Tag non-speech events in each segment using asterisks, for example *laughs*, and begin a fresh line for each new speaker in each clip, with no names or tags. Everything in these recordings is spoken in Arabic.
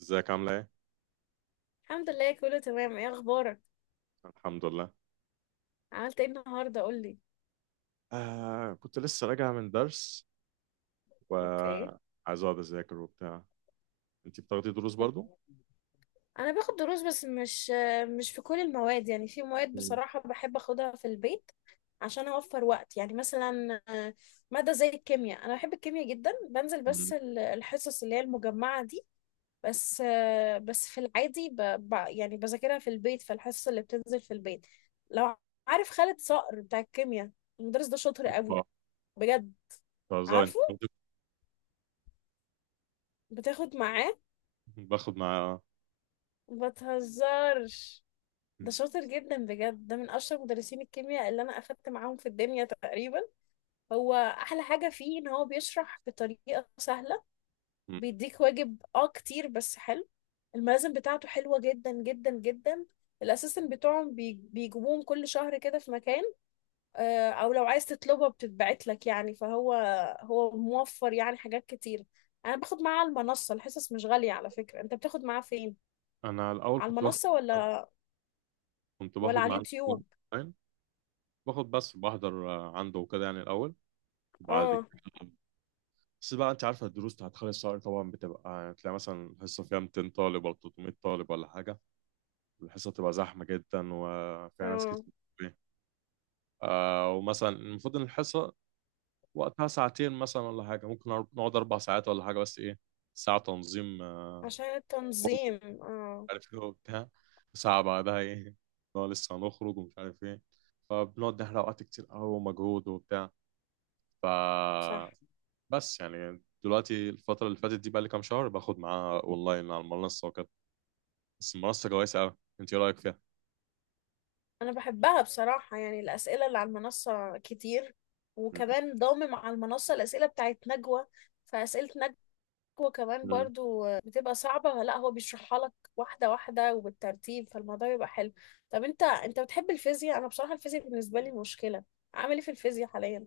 ازيك عاملة ايه؟
الحمد لله، كله تمام. ايه اخبارك؟
الحمد لله.
عملت ايه النهارده؟ قولي.
كنت لسه راجع من درس
اوكي.
وعايز اقعد اذاكر وبتاع. انت بتاخدي دروس
كنت-
برضو؟
انا باخد دروس، بس مش في كل المواد. يعني في مواد،
مم.
بصراحه بحب اخدها في البيت عشان اوفر وقت. يعني مثلا ماده زي الكيمياء. انا بحب الكيمياء جدا، بنزل
مم.
بس الحصص اللي هي المجمعه دي. بس في العادي يعني بذاكرها في البيت، في الحصص اللي بتنزل في البيت. لو عارف خالد صقر بتاع الكيمياء، المدرس ده شاطر قوي.
آه،
بجد.
بهزر. انت
عارفه. بتاخد معاه؟
باخد مع.
ما تهزرش. ده
مم.
شاطر جدا بجد، ده من اشطر مدرسين الكيمياء اللي انا اخدت معاهم في الدنيا تقريبا. هو احلى حاجه فيه ان هو بيشرح بطريقه سهله.
مم.
بيديك واجب كتير، بس حلو. الملازم بتاعته حلوه جدا جدا جدا. الاسيستنت بتوعهم بيجيبوهم كل شهر كده في مكان. او لو عايز تطلبها بتتبعت لك. يعني فهو موفر يعني حاجات كتير. انا باخد معاه على المنصه. الحصص مش غاليه، على فكره. انت بتاخد معاه فين؟
انا الاول
على
كنت باخد،
المنصه ولا ولا على
مع
اليوتيوب؟
اونلاين. باخد بس بحضر عنده وكده يعني الاول وبعد
اه،
كده. بس بقى انت عارفة الدروس بتاعت خالد صقر، طبعا بتبقى تلاقي مثلا الحصة فيها 200 طالب ولا 300 طالب ولا حاجة. الحصة بتبقى زحمة جدا وفيها ناس
اه،
كتير. آه، ومثلا المفروض ان الحصه وقتها ساعتين مثلا ولا حاجه، ممكن نقعد اربع ساعات ولا حاجه، بس ايه، ساعه تنظيم
عشان
اوضه ومش
التنظيم. اه.
عارف ايه وبتاع، ساعه بعدها ايه، نقعد لسه هنخرج ومش عارف ايه، فبنقعد نحرق وقت كتير قوي ومجهود وبتاع. ف
صح.
بس يعني دلوقتي الفتره اللي فاتت دي بقى لي كام شهر باخد معاها اونلاين على المنصه وكده. بس المنصه كويسه قوي، انت ايه رايك فيها؟
انا بحبها بصراحة. يعني الأسئلة اللي على المنصة كتير، وكمان ضامم على المنصة الأسئلة بتاعت نجوى. فأسئلة نجوى كمان برضو بتبقى صعبة. لا هو بيشرحها لك واحدة واحدة وبالترتيب، فالموضوع بيبقى حلو. طب انت بتحب الفيزياء؟ انا بصراحة الفيزياء بالنسبة لي مشكلة. عامل ايه في الفيزياء حاليا؟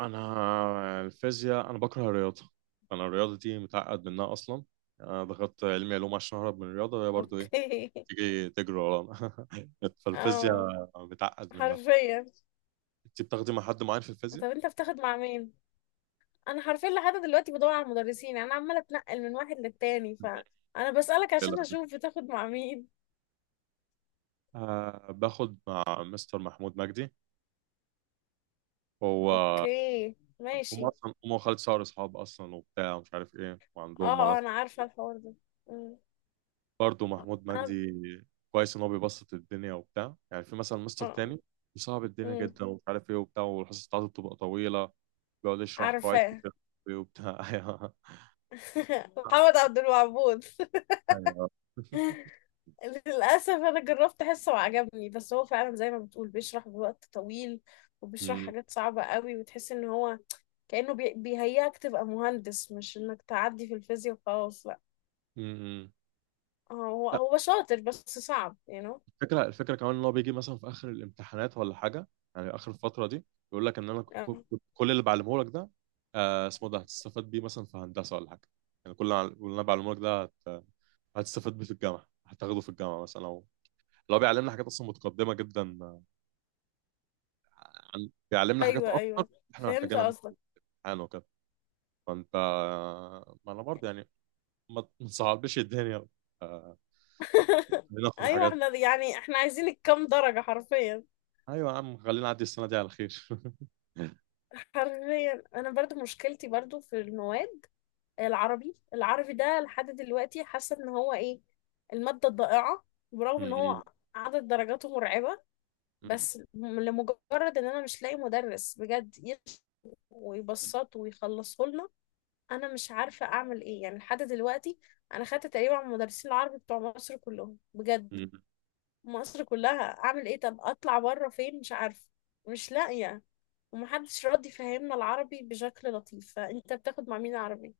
انا الفيزياء، انا بكره الرياضه. انا الرياضه دي متعقد منها اصلا. انا دخلت علمي علوم عشان اهرب من الرياضه، وهي برضو ايه،
اوكي. *laughs*
تيجي تجري ورانا. *laughs*
اه،
فالفيزياء متعقد منها.
حرفيا.
انت بتاخدي مع حد معين في الفيزياء؟
طب انت بتاخد مع مين؟ انا حرفيا لحد دلوقتي بدور على المدرسين. انا عماله اتنقل من واحد للتاني. فانا بسألك عشان
لا.
اشوف بتاخد مع مين.
أه باخد مع مستر محمود مجدي. هو
اوكي،
هم
ماشي.
اصلا، هم وخالد صقر اصحاب اصلا وبتاع مش عارف ايه،
اه،
وعندهم.
انا عارفه الحوار ده. أمم.
برضه محمود
انا
مجدي كويس ان هو بيبسط الدنيا وبتاع. يعني في مثلا مستر
اه
تاني صعب الدنيا
أمم.
جدا ومش عارف ايه وبتاع، والحصص بتاعته بتبقى طويله، بيقعد يشرح قواعد
عارفاه.
كتير وبتاع. *laughs*
*laughs*
ايوه
محمد عبد الوهاب.
ايوه.
*laughs* للأسف أنا جربت أحسه وعجبني، بس هو فعلا زي ما بتقول بيشرح بوقت طويل، وبيشرح
أمم،
حاجات صعبة قوي، وتحس إن هو كأنه بيهيئك تبقى مهندس، مش إنك تعدي في الفيزياء وخلاص. لا.
أمم.
اه، هو
*laughs* لا،
هو شاطر بس صعب.
الفكره كمان ان هو بيجي مثلا في اخر الامتحانات ولا حاجه، يعني اخر الفتره دي، يقول لك ان انا
آه.
كل اللي بعلمه لك ده آه اسمه ده هتستفاد بيه مثلا في هندسه ولا حاجه، يعني كل اللي كل اللي انا بعلمه لك ده هتستفاد بيه في الجامعه، هتاخده في الجامعه مثلا، او لو بيعلمنا حاجات اصلا متقدمه جدا، عن بيعلمنا حاجات
ايوه،
اكتر
ايوه،
احنا
فهمت
محتاجينها في
قصدك.
الامتحان وكده. فانت، ما انا برضه يعني ما تصعبش الدنيا آه،
*laughs*
بناخد
ايوه،
حاجات.
احنا يعني احنا عايزين الكام درجة، حرفيا.
ايوه يا عم خلينا نعدي السنه دي على خير. *laughs*
حرفيا انا برضو مشكلتي برضو في المواد. العربي ده لحد دلوقتي حاسة ان هو ايه، المادة الضائعة. برغم ان
م-
هو عدد درجاته مرعبة.
م-
بس لمجرد ان انا مش لاقي مدرس بجد يشرح
م-
ويبسطه ويخلصه لنا. انا مش عارفه اعمل ايه يعني لحد دلوقتي. انا خدت تقريبا على المدرسين العربي بتوع مصر كلهم، بجد،
م-
مصر كلها. اعمل ايه؟ طب اطلع بره فين؟ مش عارفه. مش لاقيه. ومحدش راضي يفهمنا العربي بشكل لطيف. فانت بتاخد مع مين عربي؟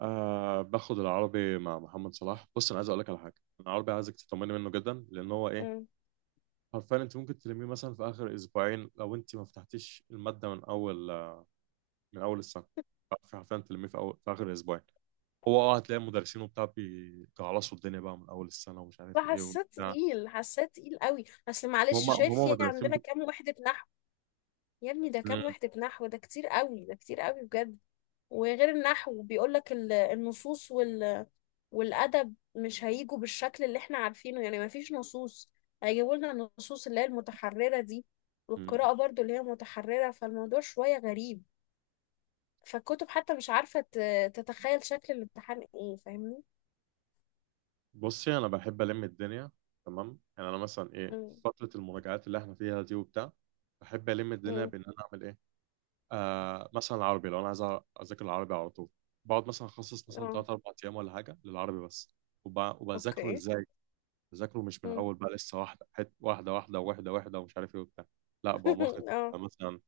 باخد العربي مع محمد صلاح. بص، انا عايز اقول لك على حاجه. أنا العربي عايزك تطمني منه جدا، لان هو ايه،
امم.
حرفيا انت ممكن تلميه مثلا في اخر اسبوعين لو انت ما فتحتيش الماده من اول، السنه. حرفيا تلميه في اخر اسبوعين. هو اه، هتلاقي المدرسين وبتاع بيجعلصوا الدنيا بقى من اول السنه ومش عارف ايه
فحسيت
وبتاع.
تقيل حسيت تقيل قوي. اصل
هم
معلش، شايف
هم
في
مدرسين
عندنا كام وحده نحو؟ يا ابني، ده كام
مم.
وحده نحو! ده كتير قوي، ده كتير قوي بجد. وغير النحو بيقول لك النصوص والأدب مش هيجوا بالشكل اللي احنا عارفينه. يعني مفيش نصوص، هيجيبوا لنا النصوص اللي هي المتحررة دي،
مم.
والقراءة برضو اللي هي متحررة. فالموضوع شوية غريب. فالكتب حتى مش عارفة تتخيل شكل الامتحان ايه، فاهمني؟
بصي، انا بحب الم الدنيا تمام. يعني انا مثلا ايه،
مم.
فتره المراجعات اللي احنا فيها دي وبتاع، بحب الم الدنيا
مم.
بان انا اعمل ايه. آه مثلا العربي لو انا عايز اذاكر العربي على طول، بقعد مثلا اخصص مثلا
اه،
3 4 ايام ولا حاجه للعربي بس. وبذاكره
اوكي.
ازاي؟ بذاكره مش من
مم.
اول بقى لسه واحده، واحده واحده واحده واحده، ومش عارف ايه وبتاع. لا، بقوم واخد
*laughs* اه.
مثلا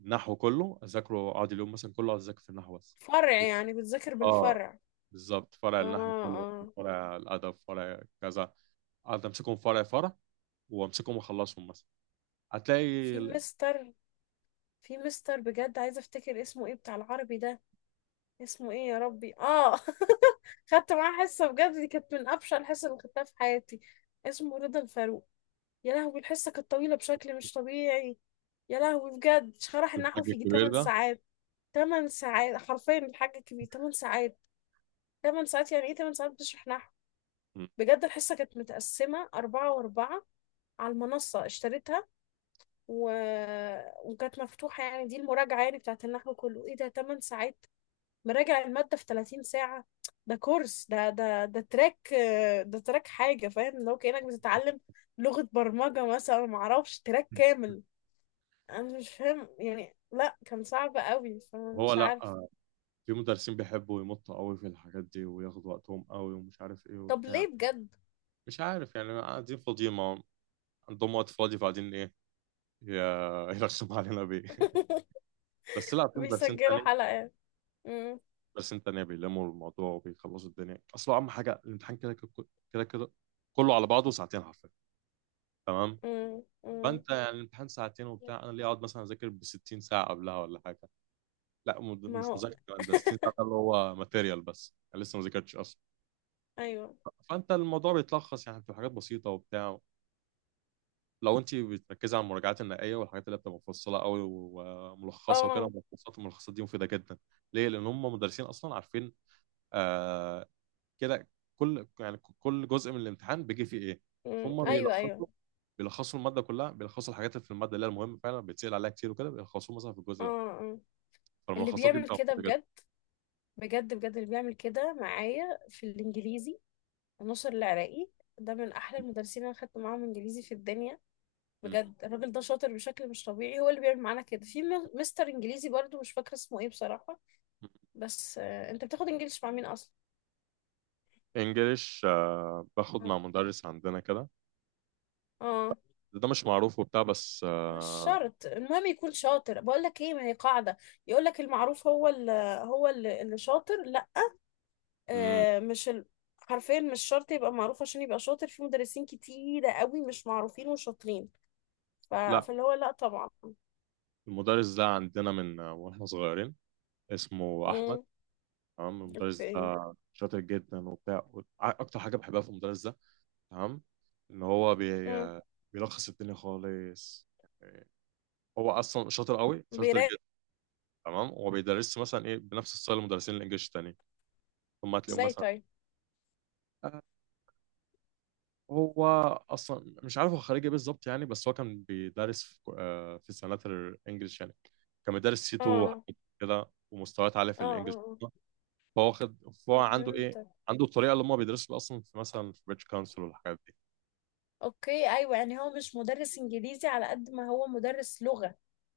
النحو كله اذاكره، اقعد اليوم مثلا كله اقعد اذاكر في النحو بس.
فرع؟ يعني بتذاكر
اه
بالفرع؟
بالظبط، فرع
اه،
النحو كله،
اه.
فرع الادب، فرع كذا، اقعد امسكهم فرع فرع، وامسكهم واخلصهم مثلا. هتلاقي
في مستر في مستر بجد، عايزة افتكر اسمه ايه، بتاع العربي ده. اسمه ايه يا ربي؟ اه. *laughs* خدت معاه حصة بجد، دي كانت من أبشع الحصة اللي خدتها في حياتي. اسمه رضا الفاروق. يا لهوي، الحصة كانت طويلة بشكل مش طبيعي. يا لهوي بجد، شرح النحو
الحاج
في يجي
الكبير
8
ده.
ساعات. 8 ساعات حرفيا، الحاج الكبير، 8 ساعات. 8 ساعات يعني! ايه 8 ساعات بتشرح نحو!
مم.
بجد، الحصة كانت متقسمة 4 و4، على المنصة اشتريتها. و... وكانت مفتوحة. يعني دي المراجعة يعني بتاعت النحو كله. ايه ده، 8 ساعات! مراجع المادة في 30 ساعة. ده كورس، ده تراك، ده تراك حاجة، فاهم؟ لو كأنك بتتعلم لغة برمجة مثلا. معرفش، تراك كامل. أنا مش فاهم يعني، لا كان صعب قوي،
هو
فمش
لا
عارف.
في مدرسين بيحبوا يمطوا قوي في الحاجات دي وياخدوا وقتهم قوي ومش عارف ايه
طب
وبتاع.
ليه بجد؟
مش عارف يعني، قاعدين فاضيين ما عندهم وقت فاضي فقاعدين ايه، ي- *laughs* يرخم علينا بيه.
*laughs*
بس لا، في مدرسين
بيسجلوا
تانية
حلقات. مم،
بس انت تانية بيلموا الموضوع وبيخلصوا الدنيا. اصل اهم حاجه الامتحان كده كده، كده كده كله على بعضه ساعتين حرفيا تمام.
مم، مم.
فانت يعني الامتحان ساعتين وبتاع، انا ليه اقعد مثلا اذاكر ب 60 ساعه قبلها ولا حاجه؟ لا،
ما
مش
هو،
مذاكره كمان، ده 60 ساعه ده اللي هو ماتيريال، بس انا لسه ما ذاكرتش اصلا.
أيوه،
فانت الموضوع بيتلخص، يعني بتبقى حاجات بسيطه وبتاع لو انت بتركزي على المراجعات النهائيه والحاجات اللي بتبقى مفصله قوي وملخصه وكده.
اه،
ملخصات الملخصات دي مفيده جدا. ليه؟ لان هم مدرسين اصلا عارفين آه كده كل، يعني كل جزء من الامتحان بيجي فيه ايه.
مم،
ثم
أيوه،
بيلخصوا،
أيوه،
الماده كلها، بيلخصوا الحاجات اللي في الماده اللي هي المهمه فعلا بيتسال عليها كتير وكده، بيلخصوها مثلا في
اه،
الجزء ده.
آه. اللي
فالملخصات دي
بيعمل
بتبقى
كده
مفيده جدا.
بجد، بجد، بجد اللي بيعمل كده معايا في الإنجليزي نصر العراقي. ده من احلى المدرسين اللي انا خدت معاهم انجليزي في الدنيا.
م-
بجد الراجل ده شاطر بشكل مش طبيعي. هو اللي بيعمل معانا كده. في مستر انجليزي برضو مش فاكره اسمه ايه بصراحه.
م.
بس انت بتاخد انجليش مع مين اصلا؟
انجليش باخد
اه.
مع مدرس عندنا كده.
اه.
ده مش معروف وبتاع بس
مش
آه.
شرط، المهم يكون شاطر. بقول لك ايه، ما هي قاعده، يقول لك المعروف هو اللي شاطر. لا.
م.
مش ال. حرفيا مش شرط يبقى معروف عشان يبقى شاطر. في مدرسين كتيره قوي مش معروفين وشاطرين.
لا،
فاللي هو، لا طبعا.
المدرس ده عندنا من واحنا صغيرين، اسمه احمد.
امم.
تمام. المدرس
اوكي.
ده شاطر جدا وبتاع، اكتر حاجه بحبها في المدرس ده تمام، ان هو بيلخص الدنيا خالص. هو اصلا شاطر قوي، شاطر
بيراقب؟
جدا. تمام. هو بيدرس مثلا ايه بنفس ستايل المدرسين الانجليش التانيين، ثم هتلاقيهم
ازاي
مثلا
طيب؟
آه، هو اصلا مش عارف هو خريج ايه بالظبط يعني، بس هو كان بيدرس في في سنات الانجليش يعني، كان بيدرس سي
اه،
2
اه،
حاجات كده ومستويات عاليه في
اه.
الانجليش.
آه.
فهو خد، فهو عنده ايه،
فهمتك.
عنده الطريقه اللي هم بيدرسوا بيها اصلا في مثلا في بريتش كونسل والحاجات دي.
اوكي. ايوه، يعني هو مش مدرس انجليزي على قد ما هو مدرس لغة.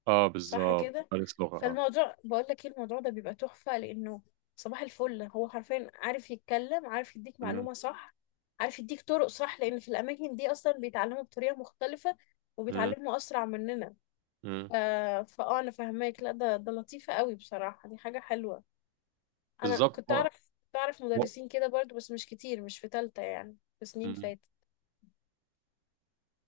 اه
صح
بالظبط،
كده.
مدرس لغه اه.
فالموضوع، بقول لك ايه، الموضوع ده بيبقى تحفة، لانه صباح الفل هو حرفيا عارف يتكلم، عارف يديك
مم،
معلومة صح، عارف يديك طرق صح، لان في الاماكن دي اصلا بيتعلموا بطريقة مختلفة،
مم،
وبيتعلموا اسرع مننا.
مم.
ف... فاه، انا فاهماك. لا ده لطيفة قوي بصراحة، دي حاجة حلوة. انا
بالظبط.
كنت
هو-
اعرف كنت اعرف مدرسين كده برضو، بس مش كتير، مش في تالتة يعني، في سنين
مم.
فاتت.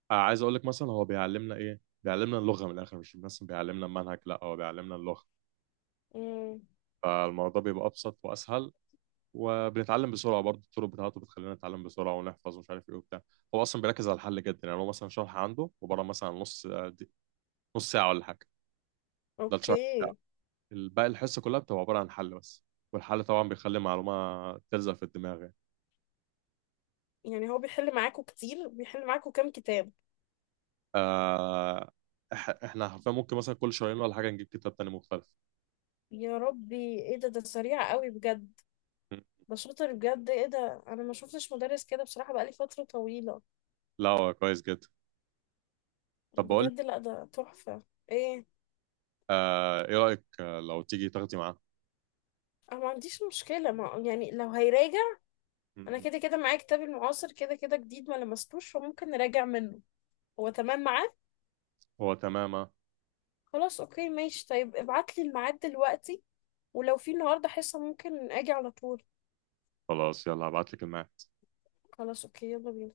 عايز اقول لك مثلا هو بيعلمنا ايه، بيعلمنا اللغه من الاخر، مش بس بيعلمنا المنهج، لا هو بيعلمنا اللغه.
امم.
فالموضوع بيبقى ابسط واسهل، وبنتعلم بسرعه برضه. الطرق بتاعته بتخلينا نتعلم بسرعه ونحفظ ومش عارف ايه وبتاع. هو اصلا بيركز على الحل جدا، يعني هو مثلا شرح عنده عباره مثلا نص نص ساعه ولا حاجه، ده الشرح بتاعه.
اوكي.
الباقي الحصه كلها بتبقى عباره عن حل بس. والحل طبعا بيخلي معلومه تلزق في الدماغ يعني.
يعني هو بيحل معاكوا كتير؟ بيحل معاكوا كام كتاب؟
آه، احنا حرفيا ممكن مثلا كل شهرين ولا حاجه نجيب كتاب تاني مختلف.
يا ربي، ايه ده! ده سريع قوي بجد.
مم.
ده شاطر بجد. ايه ده، انا ما شفتش مدرس كده بصراحة بقالي فترة طويلة.
لا هو كويس جدا. طب بقول
بجد، لا ده تحفة. ايه؟
آه، ايه رأيك لو تيجي تاخدي معاه؟
انا ما عنديش مشكلة، ما يعني لو هيراجع.
م-
انا
م.
كده كده معايا كتاب المعاصر كده كده جديد، ما لمستوش، فممكن نراجع منه. هو تمام معاه.
هو تمام آه.
خلاص، اوكي، ماشي. طيب ابعت لي الميعاد دلوقتي، ولو في النهارده حصة ممكن اجي على طول.
خلاص يلا هبعت لك الميعاد.
خلاص، اوكي، يلا بينا.